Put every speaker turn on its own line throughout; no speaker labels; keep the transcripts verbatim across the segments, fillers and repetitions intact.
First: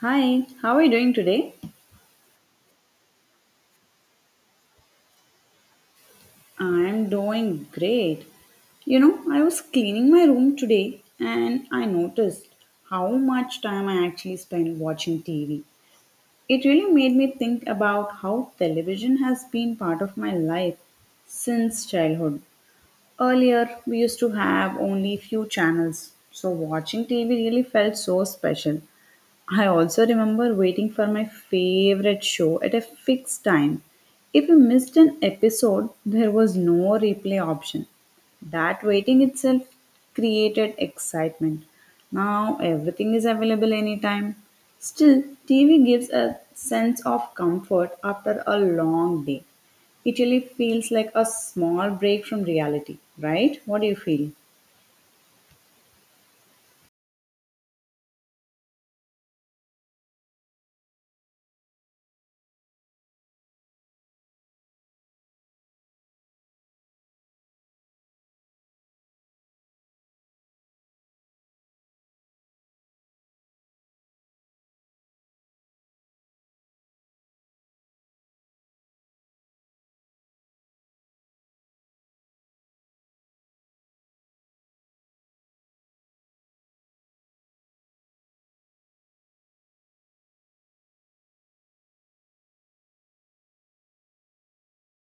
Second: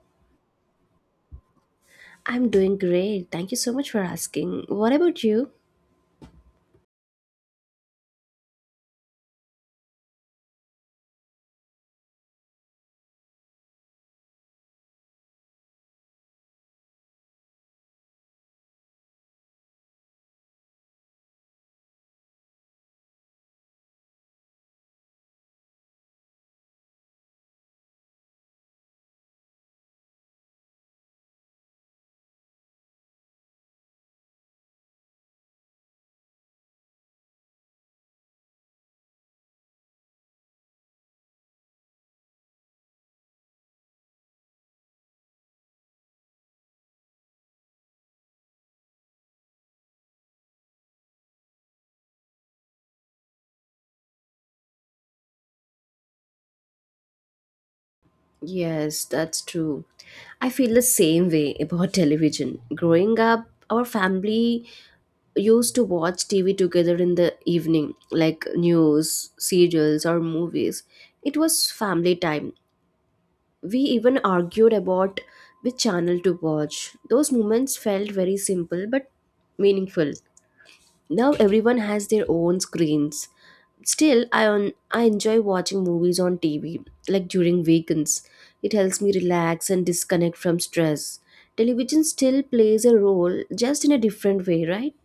Hi, how are you doing today?
I'm doing great. Thank you so much for asking. What about you?
I'm doing great. You know, I was cleaning my room today and I noticed how much time I actually spend watching T V. It really made me think about how television has been part of my life since childhood. Earlier, we used to have only few channels, so watching T V really felt so special. I also remember waiting for my favorite show at a fixed time. If you missed an episode, there was no replay option. That waiting itself created excitement. Now everything is available anytime. Still, T V gives a sense of comfort after a long day. It really feels like a small break from reality, right? What do you feel?
Yes, that's true. I feel the same way about television. Growing up, our family used to watch T V together in the evening, like news, serials, or movies. It was family time. We even argued about which channel to watch. Those moments felt very simple but meaningful. Now everyone has their own screens. Still i on i enjoy watching movies on TV, like during weekends. It helps me relax and disconnect from stress. Television still plays a role, just in a different way, right?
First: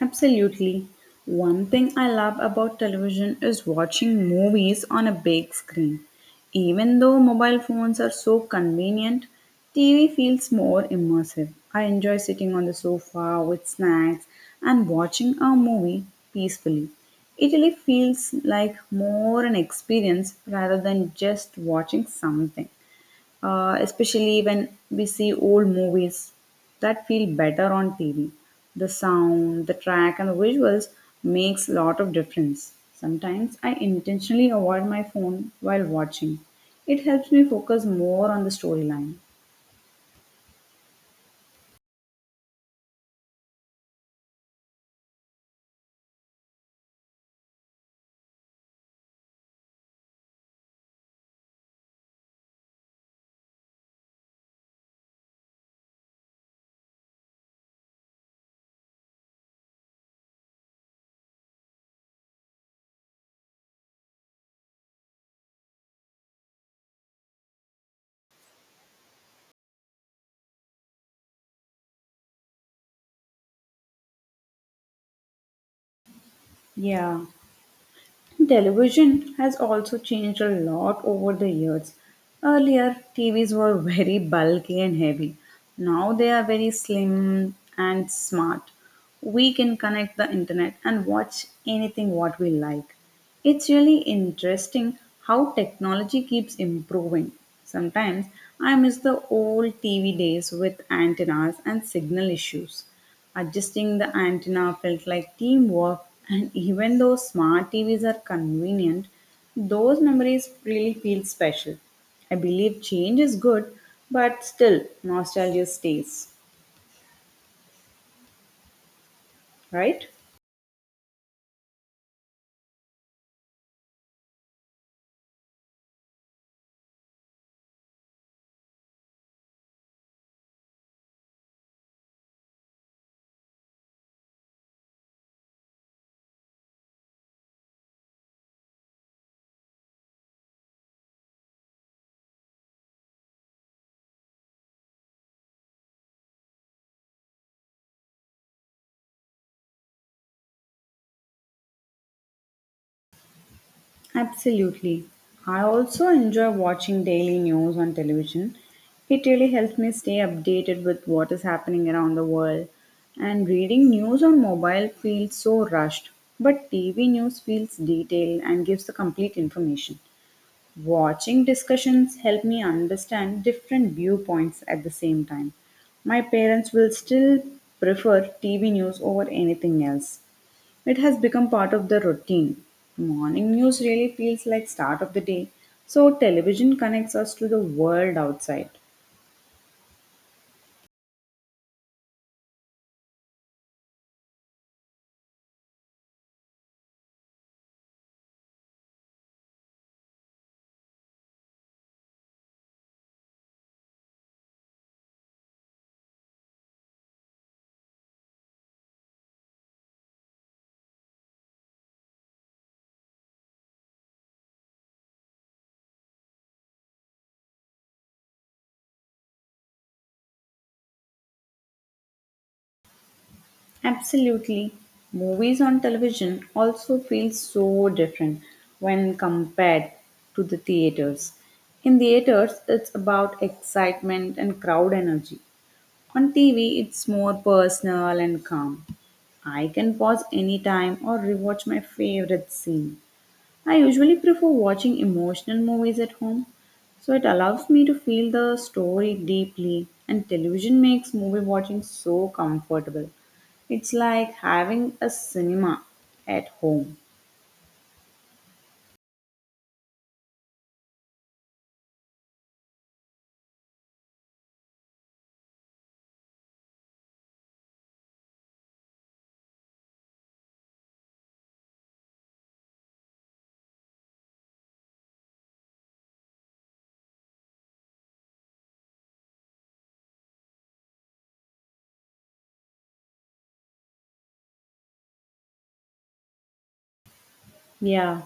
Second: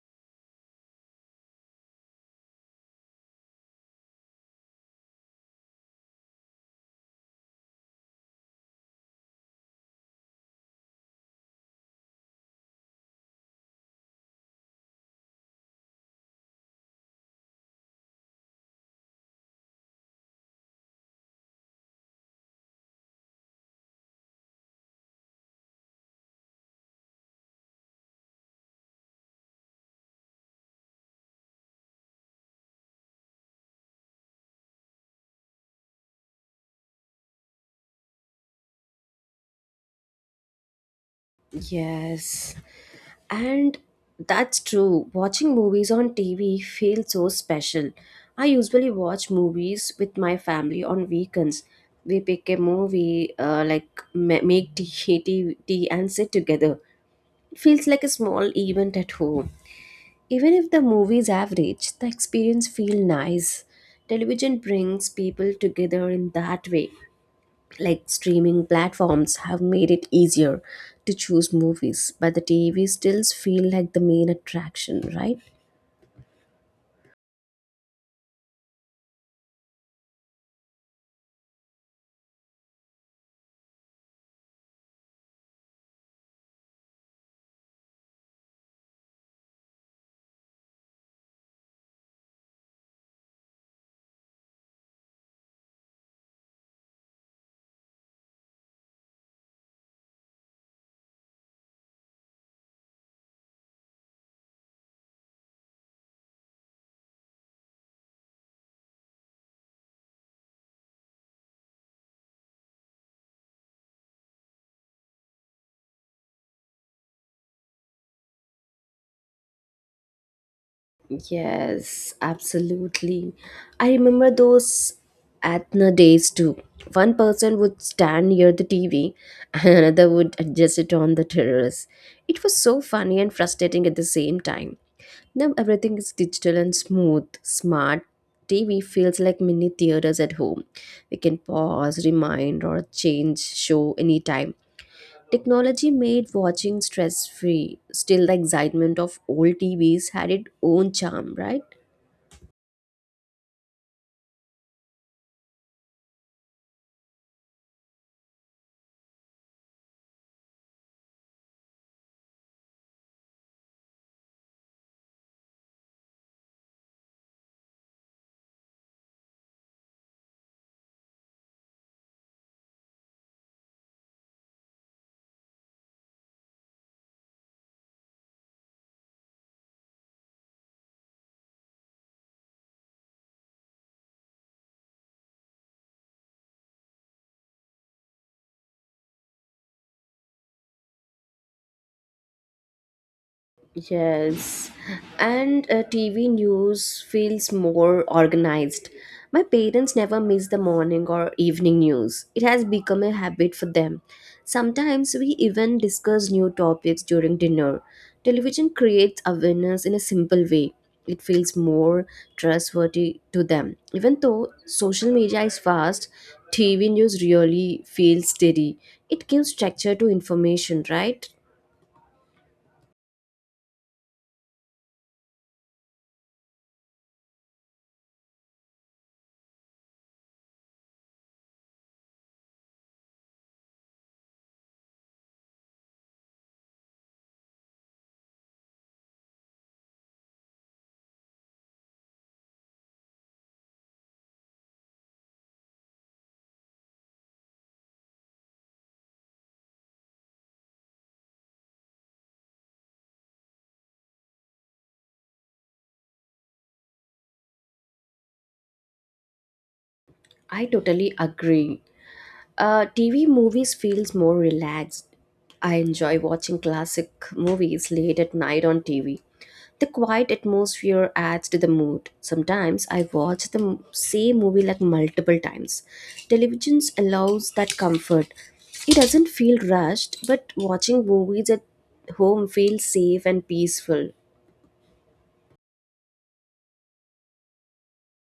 Absolutely. One thing I love about television is watching movies on a big screen. Even though mobile phones are so convenient, T V feels more immersive. I enjoy sitting on the sofa with snacks and watching a movie peacefully. It really feels like more an experience rather than just watching something uh, especially when we see old movies that feel better on T V. The sound, the track, and the visuals makes a lot of difference. Sometimes I intentionally avoid my phone while watching. It helps me focus more on the storyline.
Yes, and that's true. Watching movies on T V feels so special. I usually watch movies with my family on weekends. We pick a movie, uh, like ma- make tea, tea, tea, and sit together. It feels like a small event at home. Even if the movie is average, the experience feels nice. Television brings people together in that way. Like, streaming platforms have made it easier to choose movies, but the T V stills feel like the main attraction, right?
Yeah. Television has also changed a lot over the years. Earlier, T Vs were very bulky and heavy. Now they are very slim and smart. We can connect the internet and watch anything what we like. It's really interesting how technology keeps improving. Sometimes I miss the old T V days with antennas and signal issues. Adjusting the antenna felt like teamwork, and even though smart T Vs are convenient, those memories really feel special. I believe change is good, but still, nostalgia stays, right?
Yes, absolutely. I remember those Athena days too. One person would stand near the T V and another would adjust it on the terrace. It was so funny and frustrating at the same time. Now everything is digital and smooth, smart. T V feels like mini theaters at home. We can pause, rewind, or change show anytime. Technology made watching stress free. Still, the excitement of old T Vs had its own charm, right?
Absolutely. I also enjoy watching daily news on television. It really helps me stay updated with what is happening around the world. And reading news on mobile feels so rushed, but T V news feels detailed and gives the complete information. Watching discussions help me understand different viewpoints at the same time. My parents will still prefer T V news over anything else. It has become part of the routine. Morning news really feels like start of the day. So television connects us to the world outside.
Yes, and uh, T V news feels more organized. My parents never miss the morning or evening news. It has become a habit for them. Sometimes we even discuss new topics during dinner. Television creates awareness in a simple way. It feels more trustworthy to them. Even though social media is fast, T V news really feels steady. It gives structure to information, right?
Absolutely. Movies on television also feel so different when compared to the theaters. In theaters, it's about excitement and crowd energy. On T V, it's more personal and calm. I can pause anytime or rewatch my favorite scene. I usually prefer watching emotional movies at home, so it allows me to feel the story deeply, and television makes movie watching so comfortable. It's like having a cinema at home.
I totally agree. Uh, T V movies feels more relaxed. I enjoy watching classic movies late at night on T V. The quiet atmosphere adds to the mood. Sometimes I watch the m- same movie, like, multiple times. Television allows that comfort. It doesn't feel rushed, but watching movies at home feels safe and peaceful.
Yeah.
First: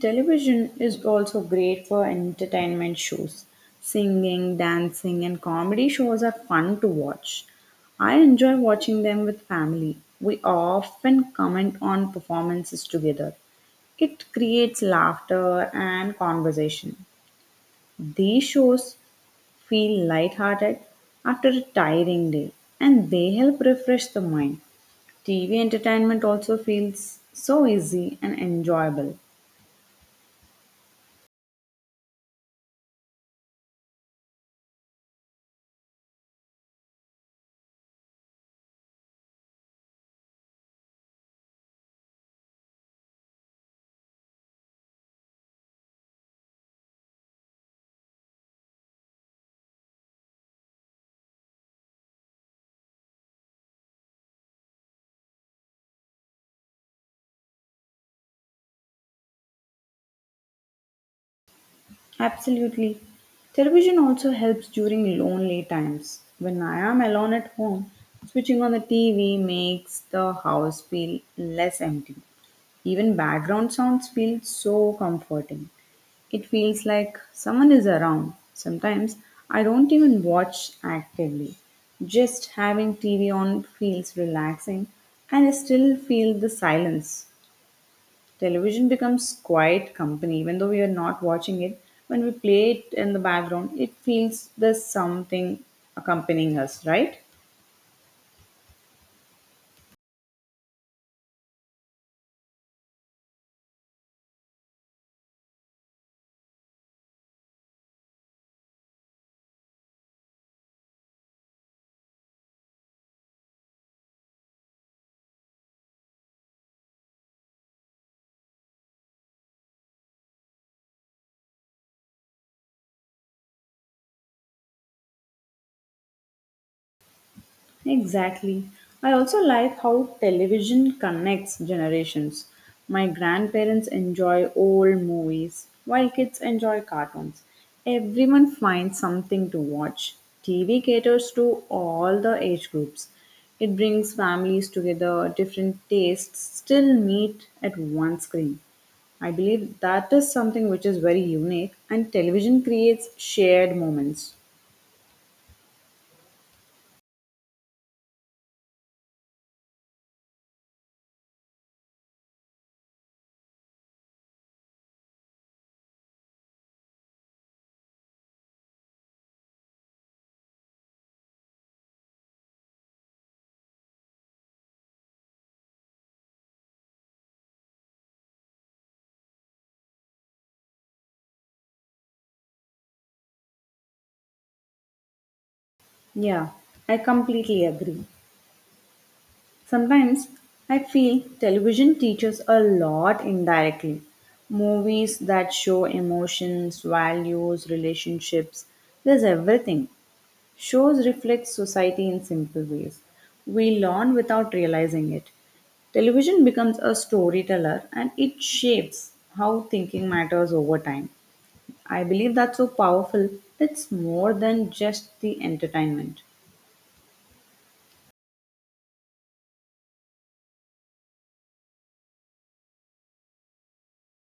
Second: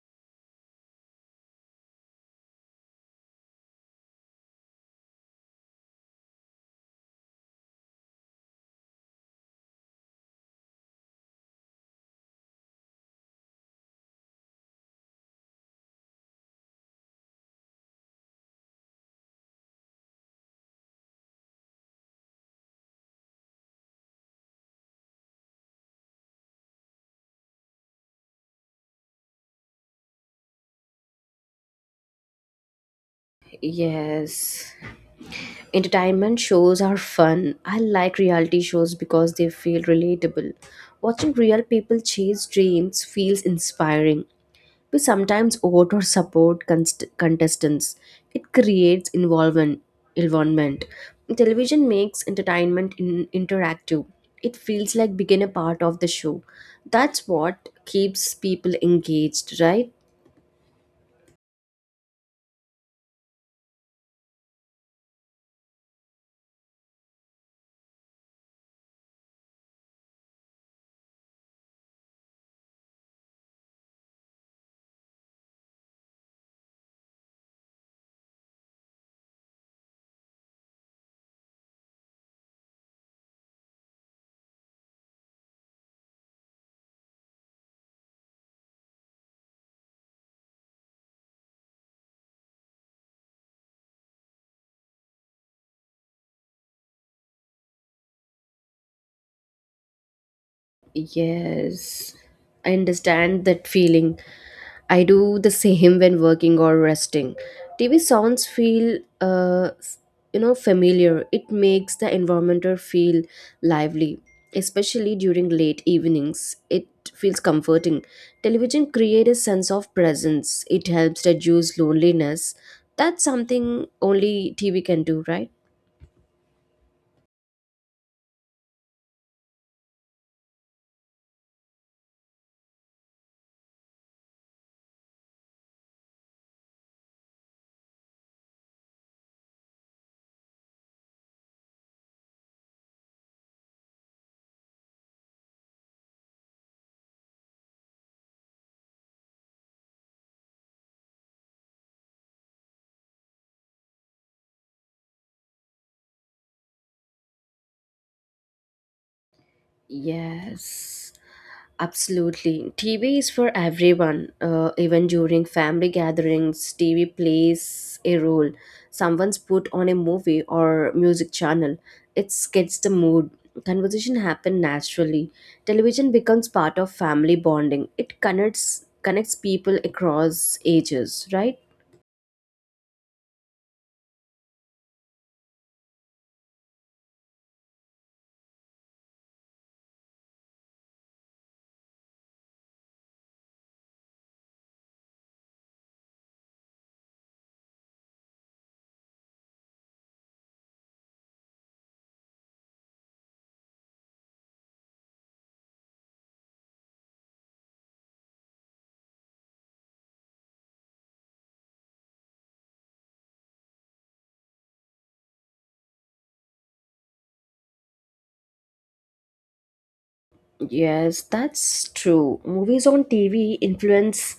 Television is also great for entertainment shows. Singing, dancing, and comedy shows are fun to watch. I enjoy watching them with family. We often comment on performances together. It creates laughter and conversation. These shows feel lighthearted after a tiring day and they help refresh the mind. T V entertainment also feels so easy and enjoyable.
Yes. Entertainment shows are fun. I like reality shows because they feel relatable. Watching real people chase dreams feels inspiring. We sometimes vote or support const- contestants. It creates involvement. involvement. Television makes entertainment in- interactive. It feels like being a part of the show. That's what keeps people engaged, right?
Absolutely. Television also helps during lonely times. When I am alone at home, switching on the T V makes the house feel less empty. Even background sounds feel so comforting. It feels like someone is around. Sometimes I don't even watch actively. Just having T V on feels relaxing and I still feel the silence. Television becomes quiet company, even though we are not watching it. When we play it in the background, it feels there's something accompanying us, right?
Yes, I understand that feeling. I do the same when working or resting. T V sounds feel, uh, s- you know, familiar. It makes the environment or feel lively, especially during late evenings. It feels comforting. Television creates a sense of presence. It helps reduce loneliness. That's something only T V can do, right?
Exactly. I also like how television connects generations. My grandparents enjoy old movies, while kids enjoy cartoons. Everyone finds something to watch. T V caters to all the age groups. It brings families together, different tastes still meet at one screen. I believe that is something which is very unique, and television creates shared moments.
Yes. Absolutely. T V is for everyone. Uh, even during family gatherings, T V plays a role. Someone's put on a movie or music channel. It gets the mood. Conversation happen naturally. Television becomes part of family bonding. It connects connects people across ages, right?
Yeah, I completely agree. Sometimes I feel television teaches a lot indirectly. Movies that show emotions, values, relationships, there's everything. Shows reflect society in simple ways. We learn without realizing it. Television becomes a storyteller and it shapes how thinking matters over time. I believe that's so powerful. It's more than just the entertainment.
Yes, that's true. Movies on T V influence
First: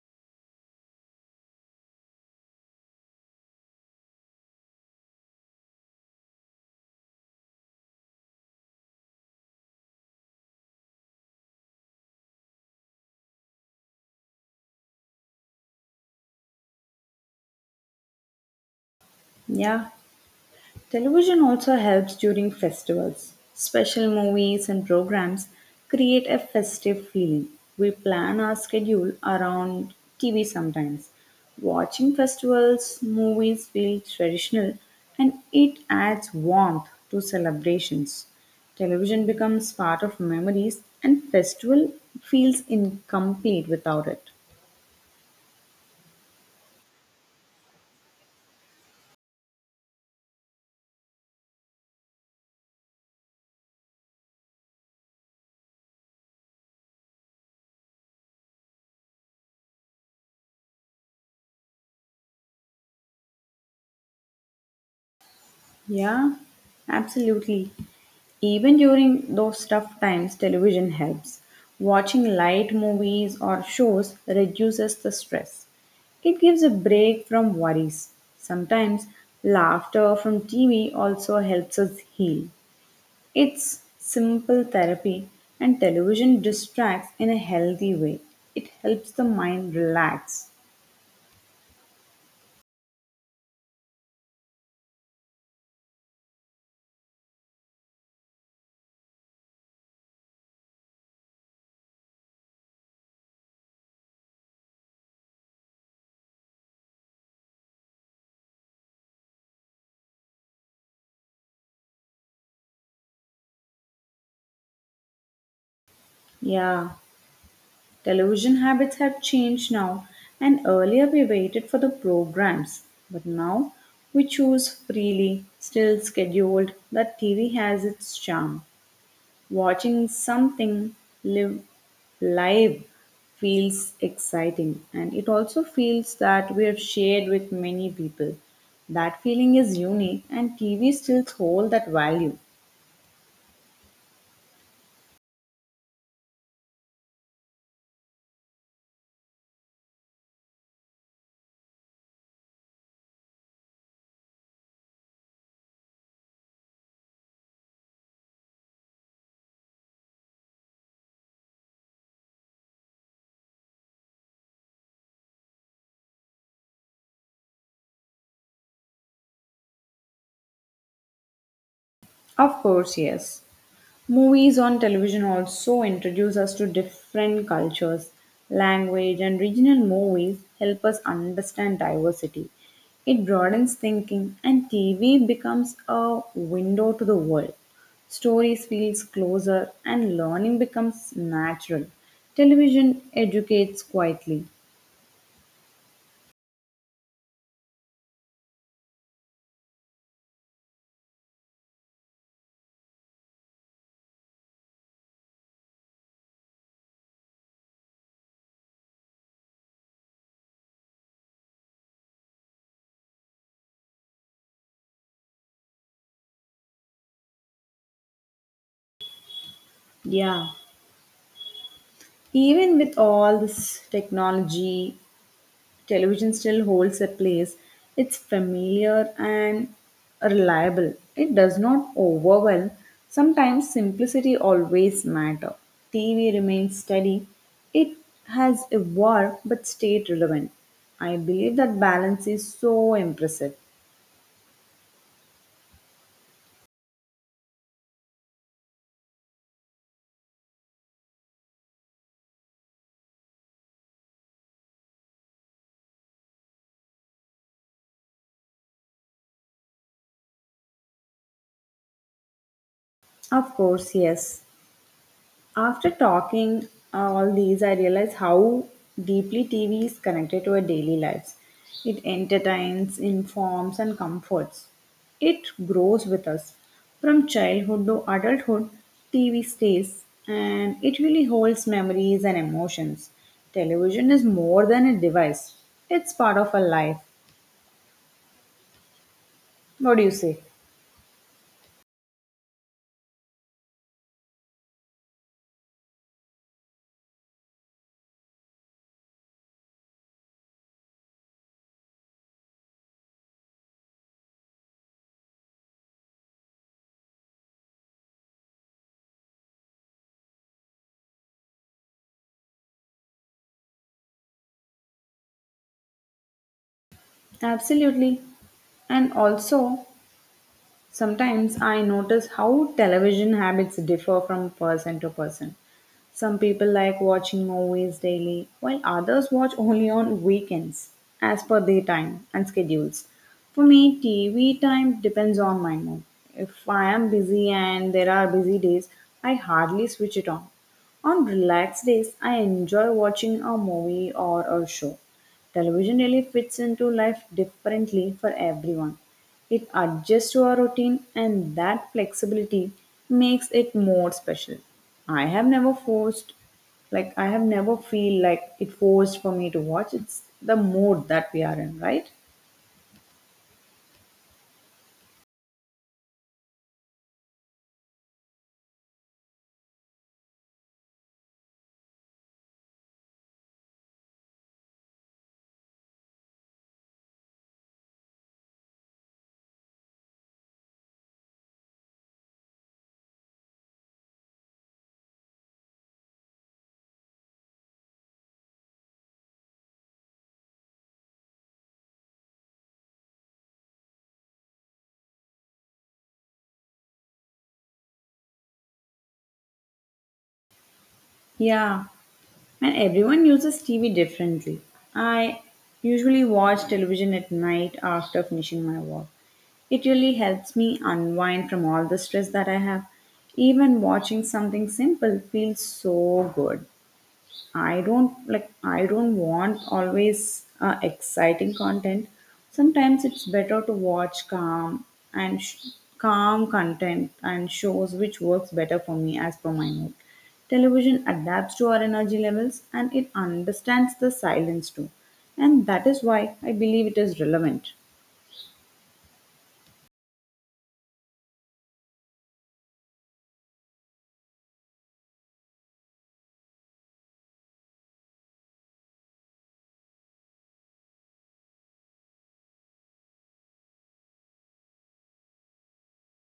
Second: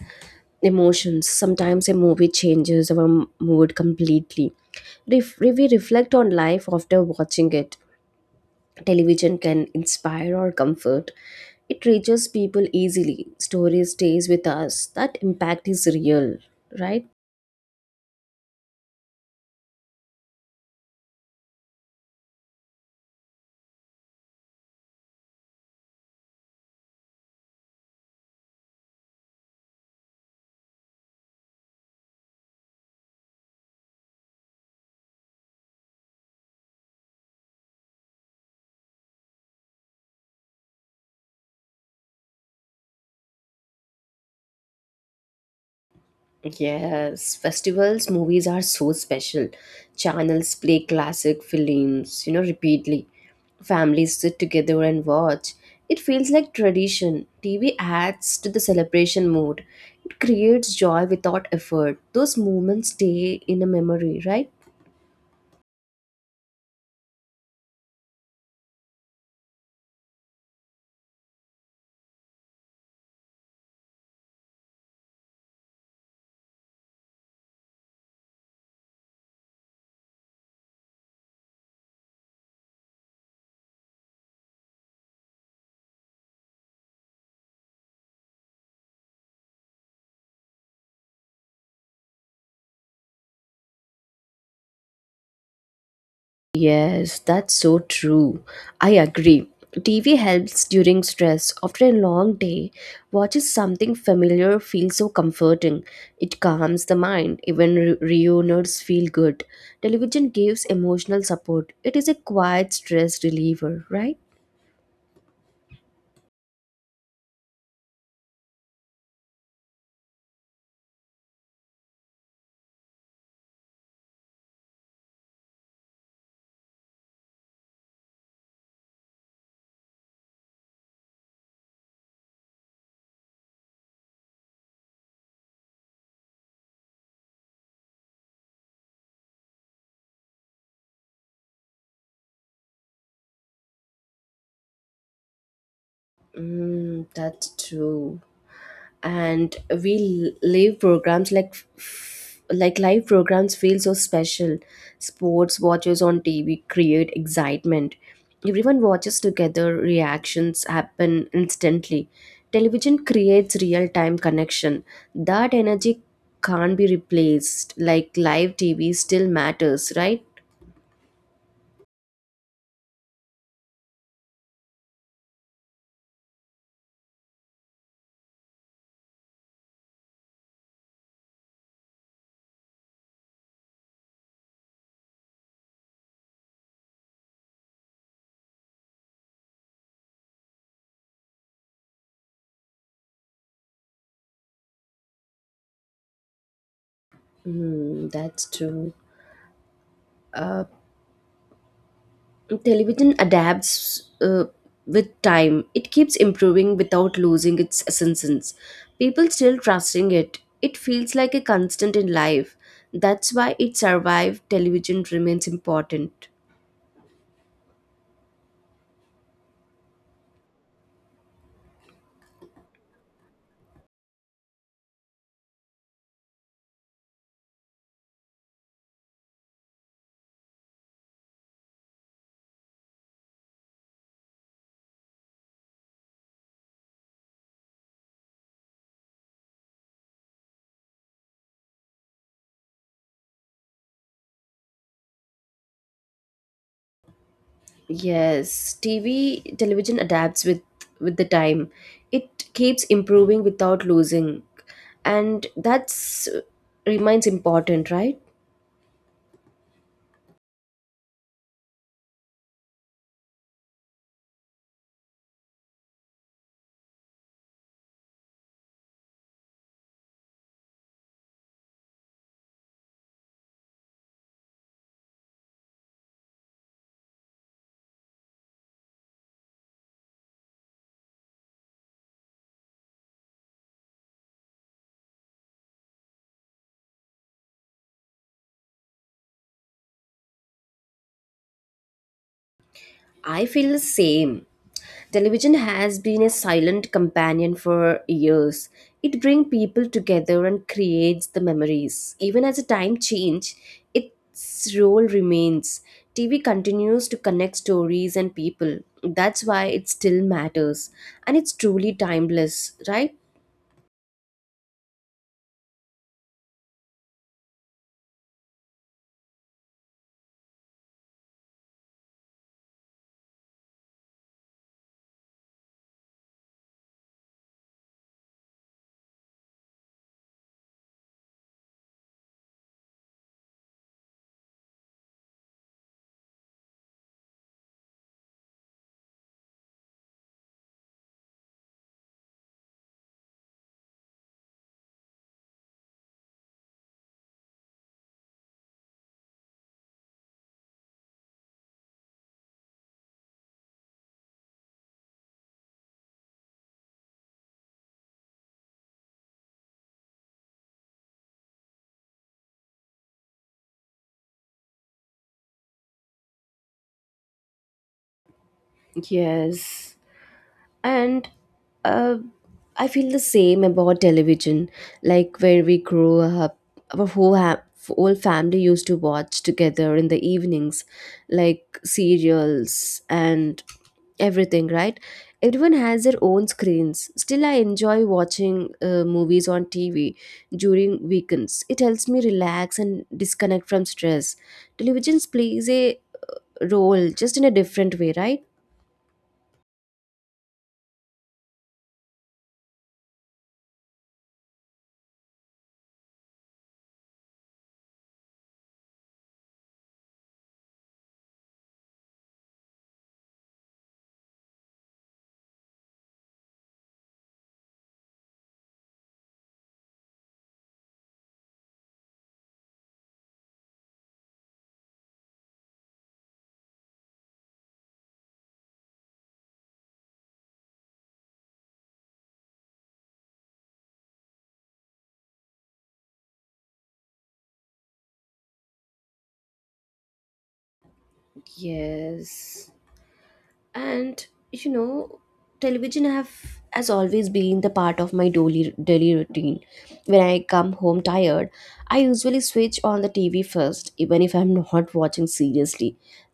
emotions. Sometimes a movie changes our m- mood completely. Ref- we reflect on life after watching it. Television can inspire or comfort. It reaches people easily. Story stays with us. That impact is real, right?
Yeah, television also helps during festivals. Special movies and programs create a festive feeling. We plan our schedule around T V sometimes. Watching festivals, movies feel traditional and it adds warmth to celebrations. Television becomes part of memories and festival feels incomplete without it.
Yes, festivals movies are so special. Channels play classic films, you know, repeatedly. Families sit together and watch. It feels like tradition. T V adds to the celebration mood. It creates joy without effort. Those moments stay in a memory, right?
Yeah, absolutely. Even during those tough times, television helps. Watching light movies or shows reduces the stress. It gives a break from worries. Sometimes laughter from T V also helps us heal. It's simple therapy, and television distracts in a healthy way. It helps the mind relax.
Yes, that's so true. I agree. T V helps during stress. After a long day, watching something familiar feels so comforting. It calms the mind. Even re- reunions feel good. Television gives emotional support. It is a quiet stress reliever, right?
Yeah. Television habits have changed now, and earlier we waited for the programs, but now we choose freely, still scheduled. That T V has its charm. Watching something live live feels exciting, and it also feels that we have shared with many people. That feeling is unique, and T V still holds that value.
Mm, that's true. And we live programs like like live programs feel so special. Sports watches on TV create excitement. Everyone watches together. Reactions happen instantly. Television creates real time connection. That energy can't be replaced. Like, live TV still matters, right?
Of course, yes. Movies on television also introduce us to different cultures. Language and regional movies help us understand diversity. It broadens thinking, and T V becomes a window to the world. Stories feels closer, and learning becomes natural. Television educates quietly.
Hmm, that's true. Television adapts, uh, with time. It keeps improving without losing its essence. People still trusting it. It feels like a constant in life. That's why it survived. Television remains important.
Yeah, even with all this technology television still holds a place. It's familiar and reliable. It does not overwhelm. Sometimes simplicity always matter. T V remains steady. It has evolved but stayed relevant. I believe that balance is so impressive.
Yes, tv television adapts with with the time. It keeps improving without losing. And that's uh, remains important, right?
Of course, yes. After talking uh, all these, I realize how deeply T V is connected to our daily lives. It entertains, informs, and comforts. It grows with us. From childhood to adulthood, T V stays and it really holds memories and emotions. Television is more than a device, it's part of our life. What do you say?
I feel the same. Television has been a silent companion for years. It brings people together and creates the memories. Even as the time change, its role remains. T V continues to connect stories and people. That's why it still matters. And it's truly timeless, right?
Absolutely. And also, sometimes I notice how television habits differ from person to person. Some people like watching movies daily, while others watch only on weekends, as per their time and schedules. For me, T V time depends on my mood. If I am busy and there are busy days, I hardly switch it on. On relaxed days, I enjoy watching a movie or a show. Television really fits into life differently for everyone. It adjusts to our routine, and that flexibility makes it more special. I have never forced, like, I have never feel like it forced for me to watch. It's the mood that we are in, right?
Yes. And uh, I feel the same about television. Like, when we grew up, our whole, ha- whole family used to watch together in the evenings, like serials and everything, right? Everyone has their own screens. Still I enjoy watching uh, movies on TV during weekends. It helps me relax and disconnect from stress. Televisions plays a role, just in a different way, right?
Yeah, and everyone uses T V differently. I usually watch television at night after finishing my work. It really helps me unwind from all the stress that I have. Even watching something simple feels so good. I don't like I don't want always uh, exciting content. Sometimes it's better to watch calm and sh- calm content and shows which works better for me as per my mood. Television adapts to our energy levels and it understands the silence too. And that is why I believe it is relevant.
Yes. And, you know, television have has always been the part of my daily daily routine. When I come home tired, I usually switch on the TV first. Even if I'm not watching seriously,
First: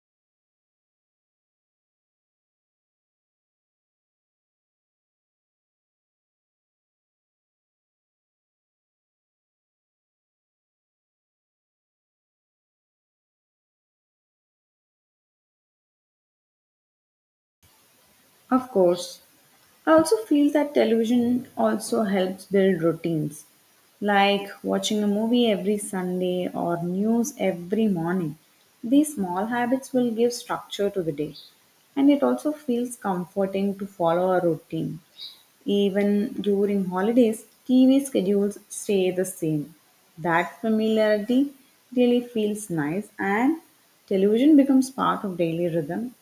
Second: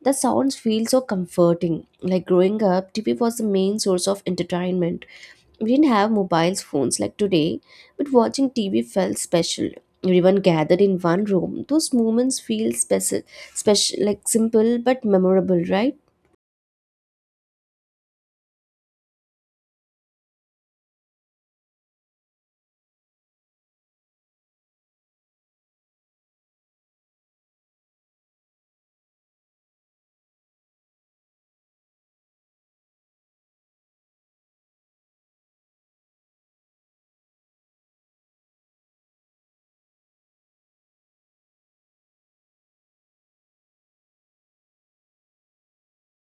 the sounds feel so comforting. Like, growing up, TV was the main source of entertainment. We didn't have mobiles phones like today, but watching TV felt special. Everyone gathered in one room. Those moments feel special special like simple but memorable, right?
Of course. I also feel that television also helps build routines, like watching a movie every Sunday or news every morning. These small habits will give structure to the day, and it also feels comforting to follow a routine. Even during holidays, T V schedules stay the same. That familiarity really feels nice, and television becomes part of daily rhythm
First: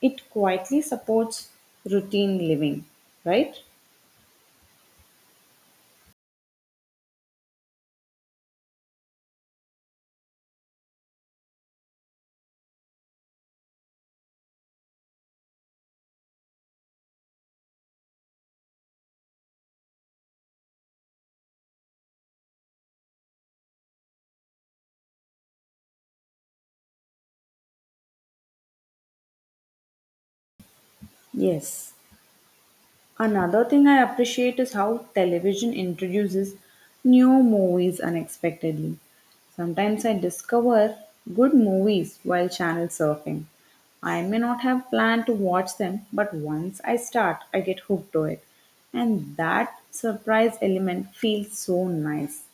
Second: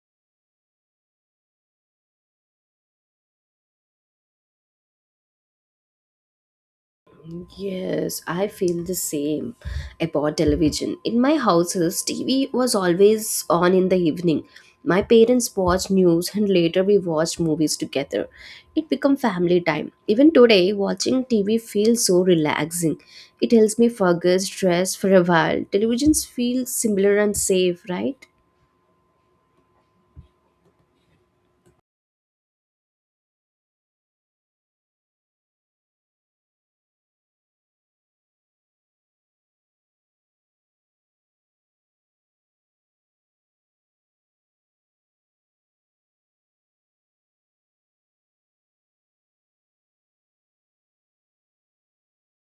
it quietly supports routine living, right?
Yes, I feel the same about television. In my houses, T V was always on in the evening. My parents watched news and later we watched movies together. It became family time. Even today, watching T V feels so relaxing. It helps me forget stress for a while. Televisions feel similar and safe, right?
Yes. Another thing I appreciate is how television introduces new movies unexpectedly. Sometimes I discover good movies while channel surfing. I may not have planned to watch them, but once I start, I get hooked to it. And that surprise element feels so nice.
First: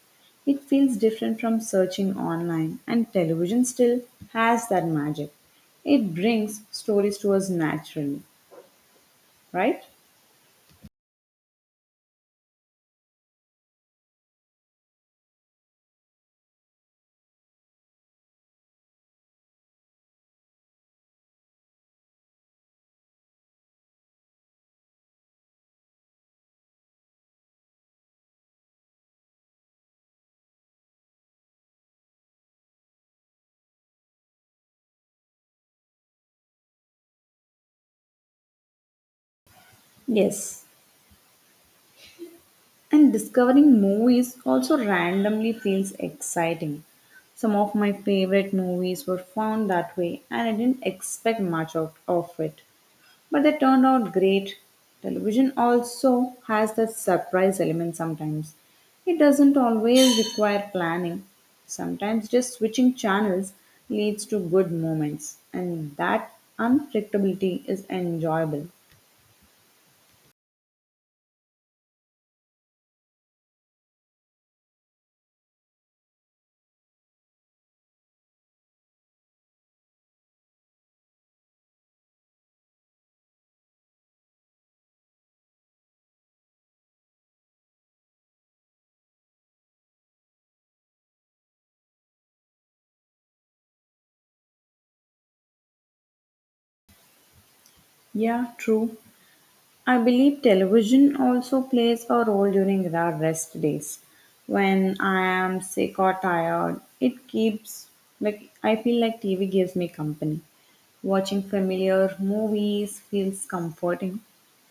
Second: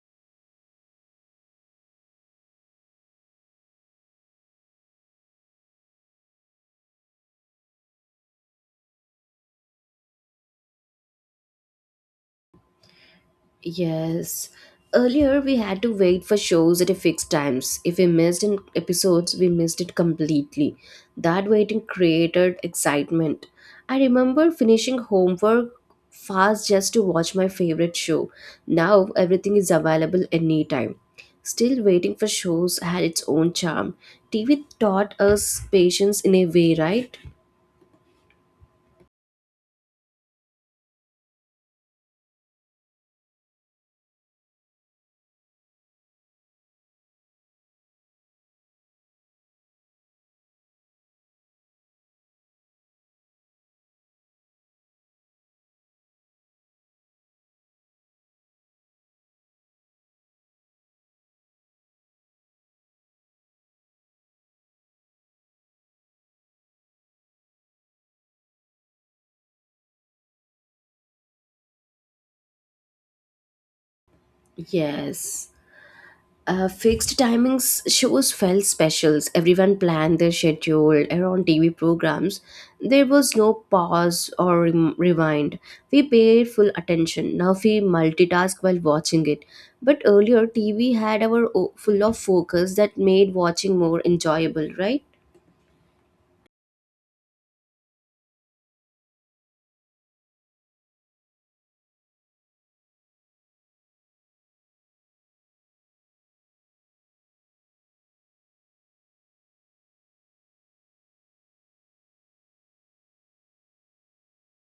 It feels different from searching online, and television still has that magic. It brings stories to us naturally, right?
Yes. Earlier, we had to wait for shows at a fixed times. If we missed an episodes, we missed it completely. That waiting created excitement. I remember finishing homework fast just to watch my favorite show. Now, everything is available anytime. Still, waiting for shows had its own charm. T V taught us patience in a way, right?
Yes, and discovering movies also randomly feels exciting. Some of my favorite movies were found that way, and I didn't expect much out of it. But they turned out great. Television also has that surprise element sometimes. It doesn't always require planning. Sometimes just switching channels leads to good moments, and that unpredictability is enjoyable.
Yes. Uh, fixed timings shows felt specials. Everyone planned their schedule around T V programs. There was no pause or rem- rewind. We paid full attention. Now we multitask while watching it. But earlier, T V had our o- full of focus that made watching more enjoyable, right?
Yeah, true. I believe television also plays a role during our rest days. When I am sick or tired, it keeps like I feel like T V gives me company. Watching familiar movies feels comforting.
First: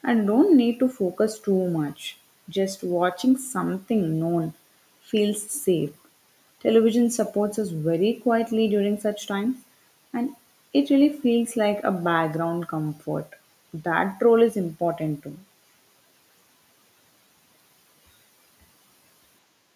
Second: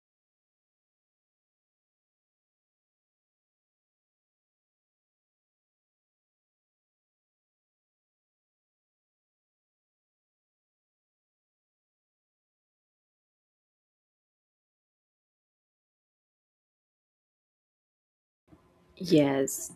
I don't need to focus too much. Just watching something known feels safe. Television supports us very quietly during such times, and it really feels like a background comfort. That role is important too.
Yes,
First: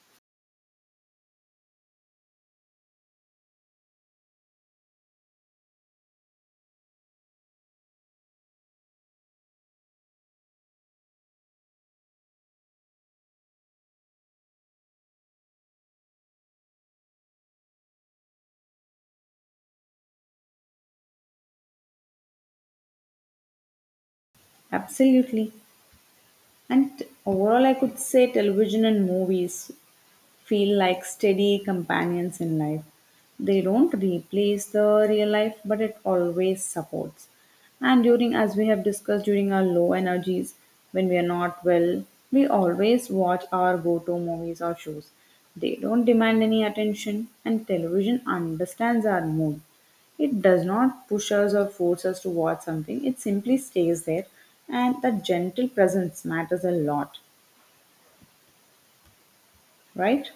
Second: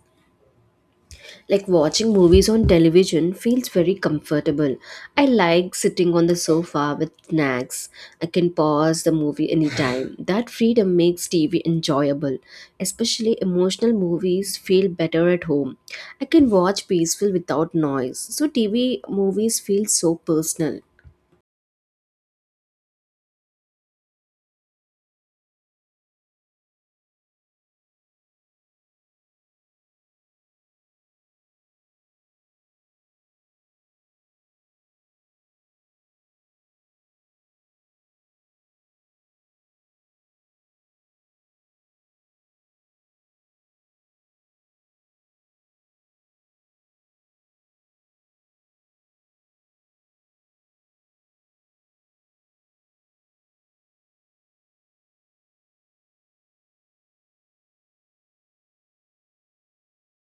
like, watching movies on television feels very comfortable. I like sitting on the sofa with snacks. I can pause the movie anytime. That freedom makes T V enjoyable. Especially emotional movies feel better at home. I can watch peaceful without noise. So T V movies feel so personal.
Absolutely. And overall, I could say television and movies feel like steady companions in life. They don't replace the real life, but it always supports. And during, as we have discussed, during our low energies, when we are not well, we always watch our go to movies or shows. They don't demand any attention, and television understands our mood. It does not push us or force us to watch something, it simply stays there, and that gentle presence matters a lot, right?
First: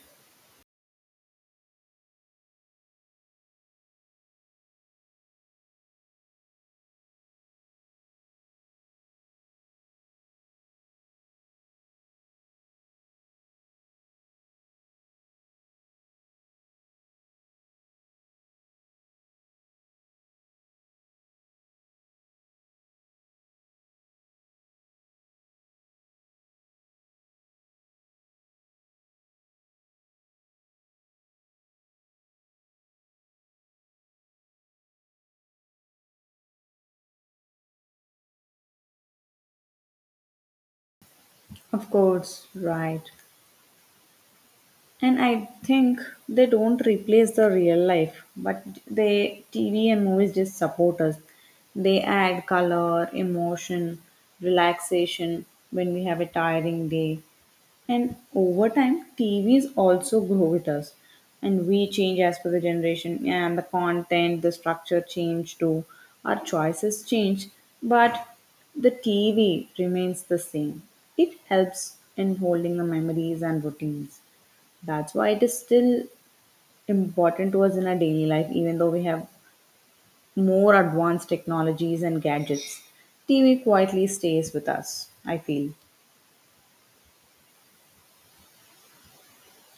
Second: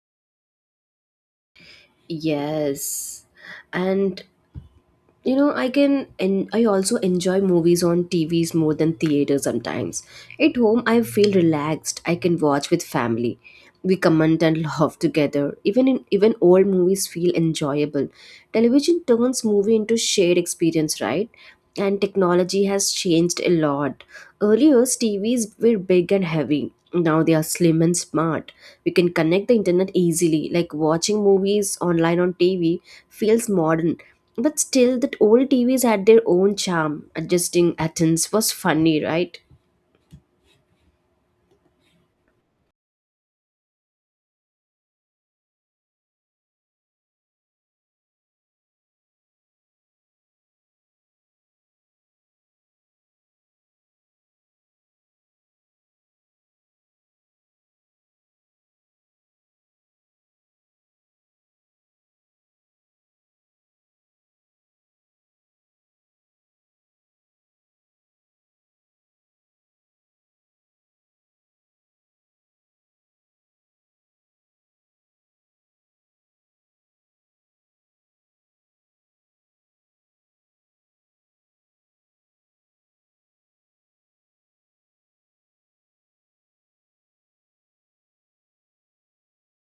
Yes. And, you know, I can and I also enjoy movies on TVs more than theater sometimes. At home I feel relaxed. I can watch with family. We comment and laugh together. Even in even old movies feel enjoyable. Television turns movie into shared experience, right? And technology has changed a lot. Earlier TVs were big and heavy. Now they are slim and smart. We can connect the internet easily. Like, watching movies online on TV feels modern. But still, that old T Vs had their own charm. Adjusting Athens was funny, right?
Of course, right. And I think they don't replace the real life, but they T V and movies just support us. They add color, emotion, relaxation when we have a tiring day. And over time, T Vs also grow with us. And we change as per the generation and the content, the structure change too. Our choices change, but the T V remains the same. It helps in holding the memories and routines. That's why it is still important to us in our daily life, even though we have more advanced technologies and gadgets. T V quietly stays with us, I feel.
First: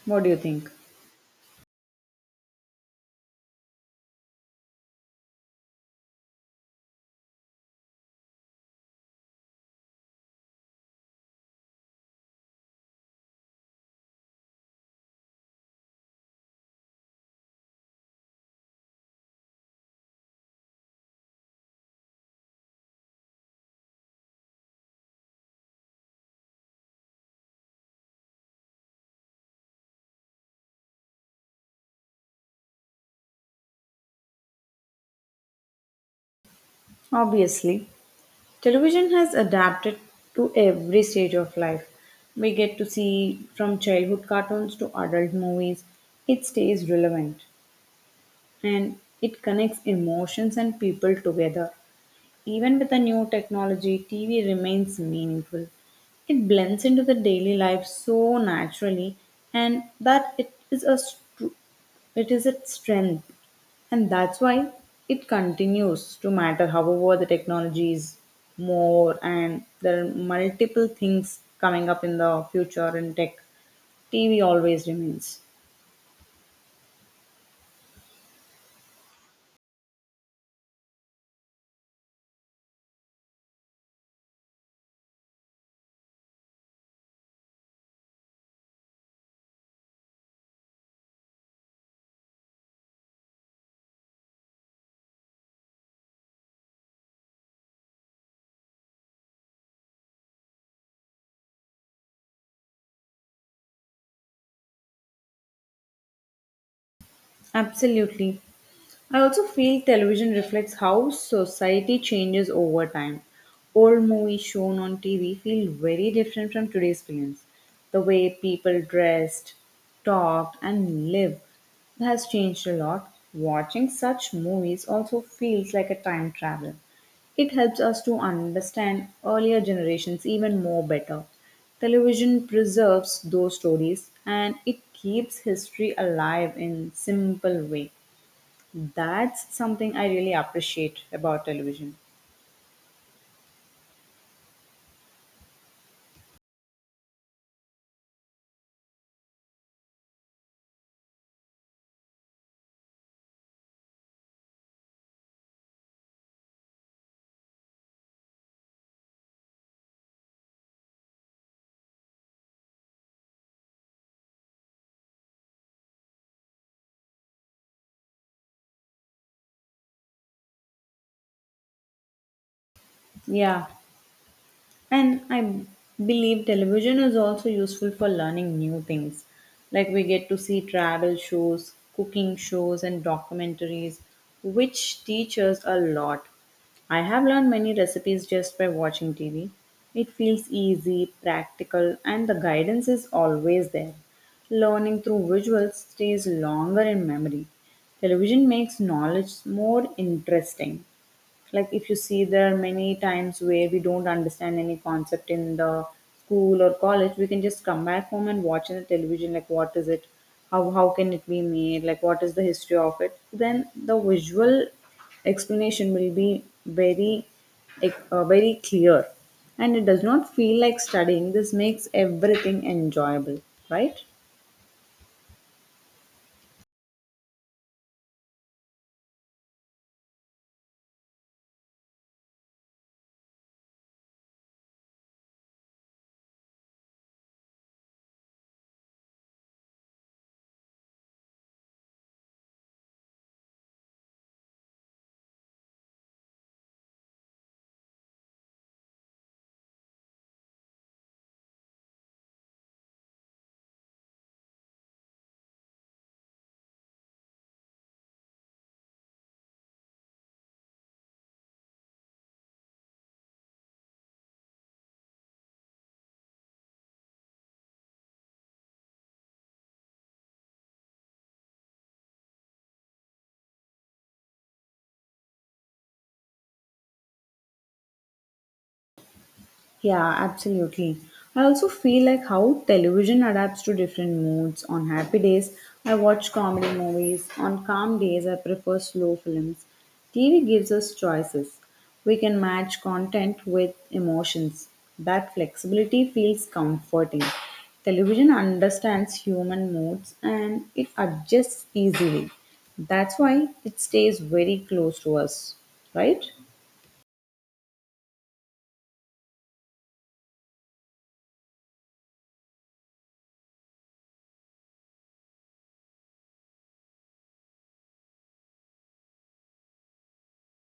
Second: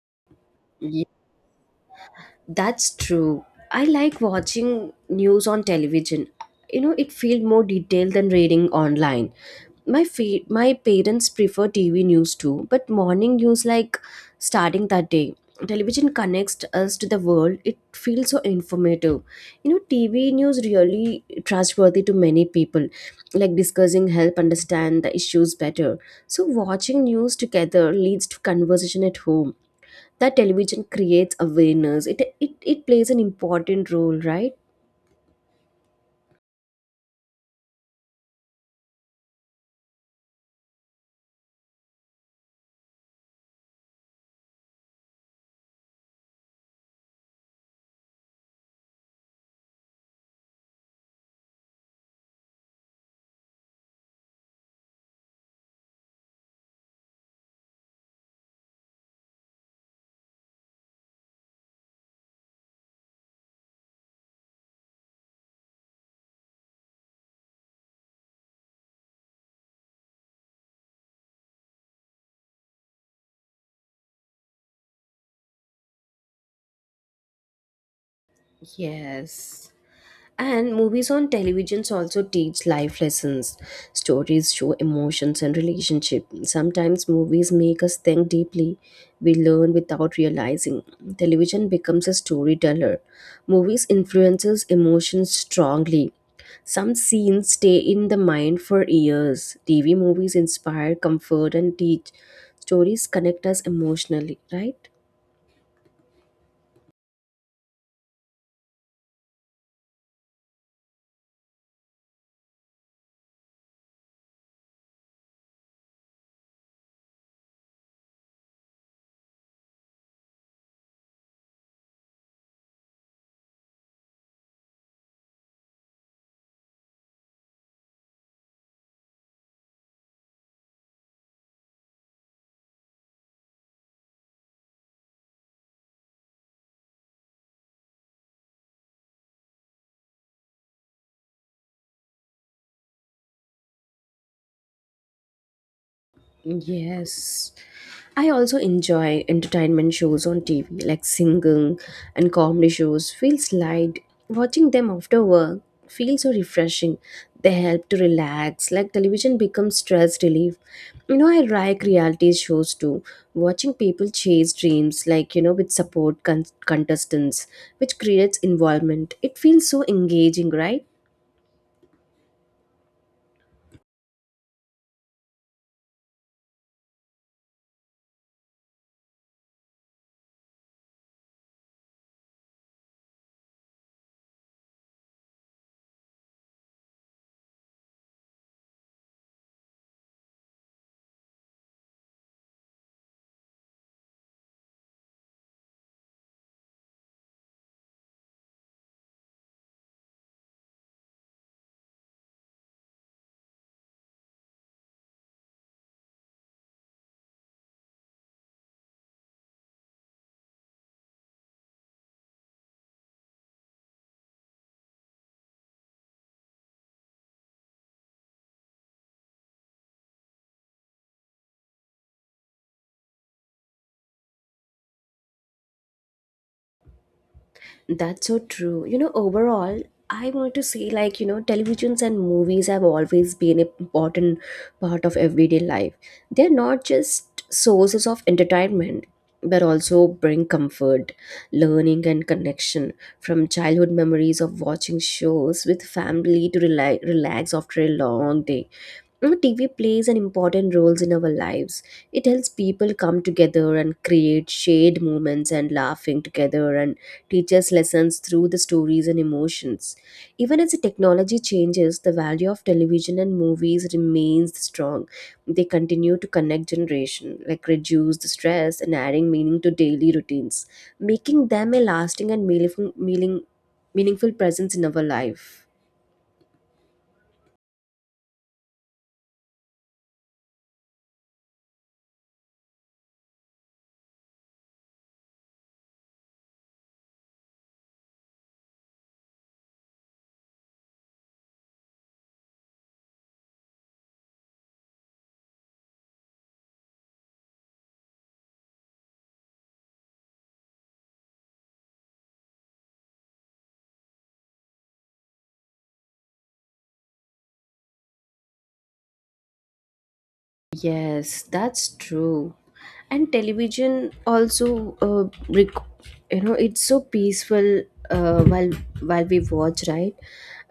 What do you think?
That's true. I like watching news on television. You know, it feels more detailed than reading online. My fe- my parents prefer T V news too, but morning news like starting that day. Television connects us to the world. It feels so informative. You know, T V news really trustworthy to many people. Like, discussing help understand the issues better. So watching news together leads to conversation at home. That television creates awareness. It it, it plays an important role, right?
Obviously, television has adapted to every stage of life. We get to see from childhood cartoons to adult movies. It stays relevant and it connects emotions and people together. Even with the new technology, T V remains meaningful. It blends into the daily life so naturally, and that it is a str- it is its strength, and that's why it continues to matter. However, the technology is more, and there are multiple things coming up in the future in tech. T V always remains.
Yes. And movies on televisions also teach life lessons. Stories show emotions and relationship. Sometimes movies make us think deeply. We learn without realizing. Television becomes a storyteller. Movies influences emotions strongly. Some scenes stay in the mind for years. T V movies inspire, comfort and teach. Stories connect us emotionally, right?
Absolutely. I also feel television reflects how society changes over time. Old movies shown on T V feel very different from today's films. The way people dressed, talked, and lived has changed a lot. Watching such movies also feels like a time travel. It helps us to understand earlier generations even more better. Television preserves those stories and it keeps history alive in simple way. That's something I really appreciate about television.
Yes. I also enjoy entertainment shows on T V, like singing and comedy shows. Feels light. Watching them after work feels so refreshing. They help to relax. Like, television becomes stress relief. You know, I like reality shows too. Watching people chase dreams, like, you know, with support con- contestants, which creates involvement. It feels so engaging, right?
Yeah, and I believe television is also useful for learning new things. Like we get to see travel shows, cooking shows, and documentaries, which teach us a lot. I have learned many recipes just by watching T V. It feels easy, practical, and the guidance is always there. Learning through visuals stays longer in memory. Television makes knowledge more interesting, like if you see there are many times where we don't understand any concept in the school or college, we can just come back home and watch in the television, like what is it, how how can it be made, like what is the history of it, then the visual explanation will be very like, uh, very clear, and it does not feel like studying. This makes everything enjoyable, right?
That's so true. You know, overall, I want to say, like, you know, televisions and movies have always been an important part of everyday life. They're not just sources of entertainment, but also bring comfort, learning and connection. From childhood memories of watching shows with family to rela- relax after a long day, now, T V plays an important role in our lives. It helps people come together and create shared moments and laughing together and teaches lessons through the stories and emotions. Even as the technology changes, the value of television and movies remains strong. They continue to connect generation, like reduce the stress and adding meaning to daily routines, making them a lasting and meaningful, meaning, meaningful presence in our life.
Yeah, absolutely. I also feel like how television adapts to different moods. On happy days, I watch comedy movies. On calm days, I prefer slow films. T V gives us choices. We can match content with emotions. That flexibility feels comforting. Television understands human moods and it adjusts easily. That's why it stays very close to us, right?
Yes, that's true. And television also, uh, rec- you know, it's so peaceful uh, while while we watch, right?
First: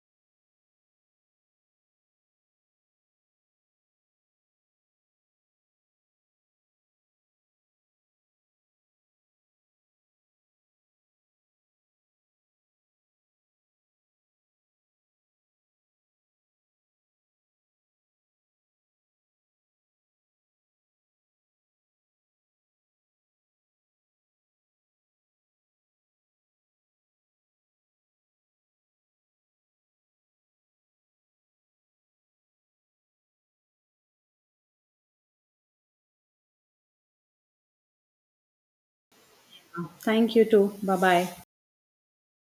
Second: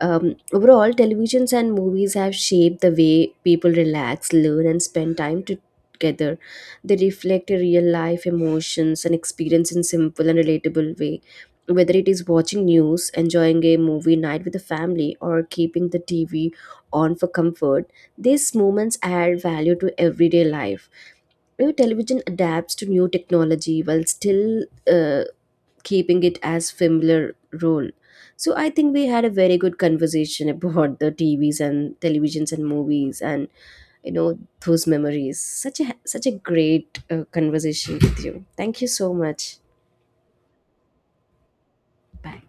Um, overall, televisions and movies have shaped the way people relax, learn, and spend time together. They reflect a real life emotions and experience in simple and relatable way. Whether it is watching news, enjoying a movie night with the family, or keeping the T V on for comfort, these moments add value to everyday life. You know, television adapts to new technology while still uh, keeping it as familiar role. So I think we had a very good conversation about the T Vs and televisions and movies and, you know, those memories. Such a such a great uh, conversation with you. Thank you so much.
Thank you too. Bye bye.
Bye.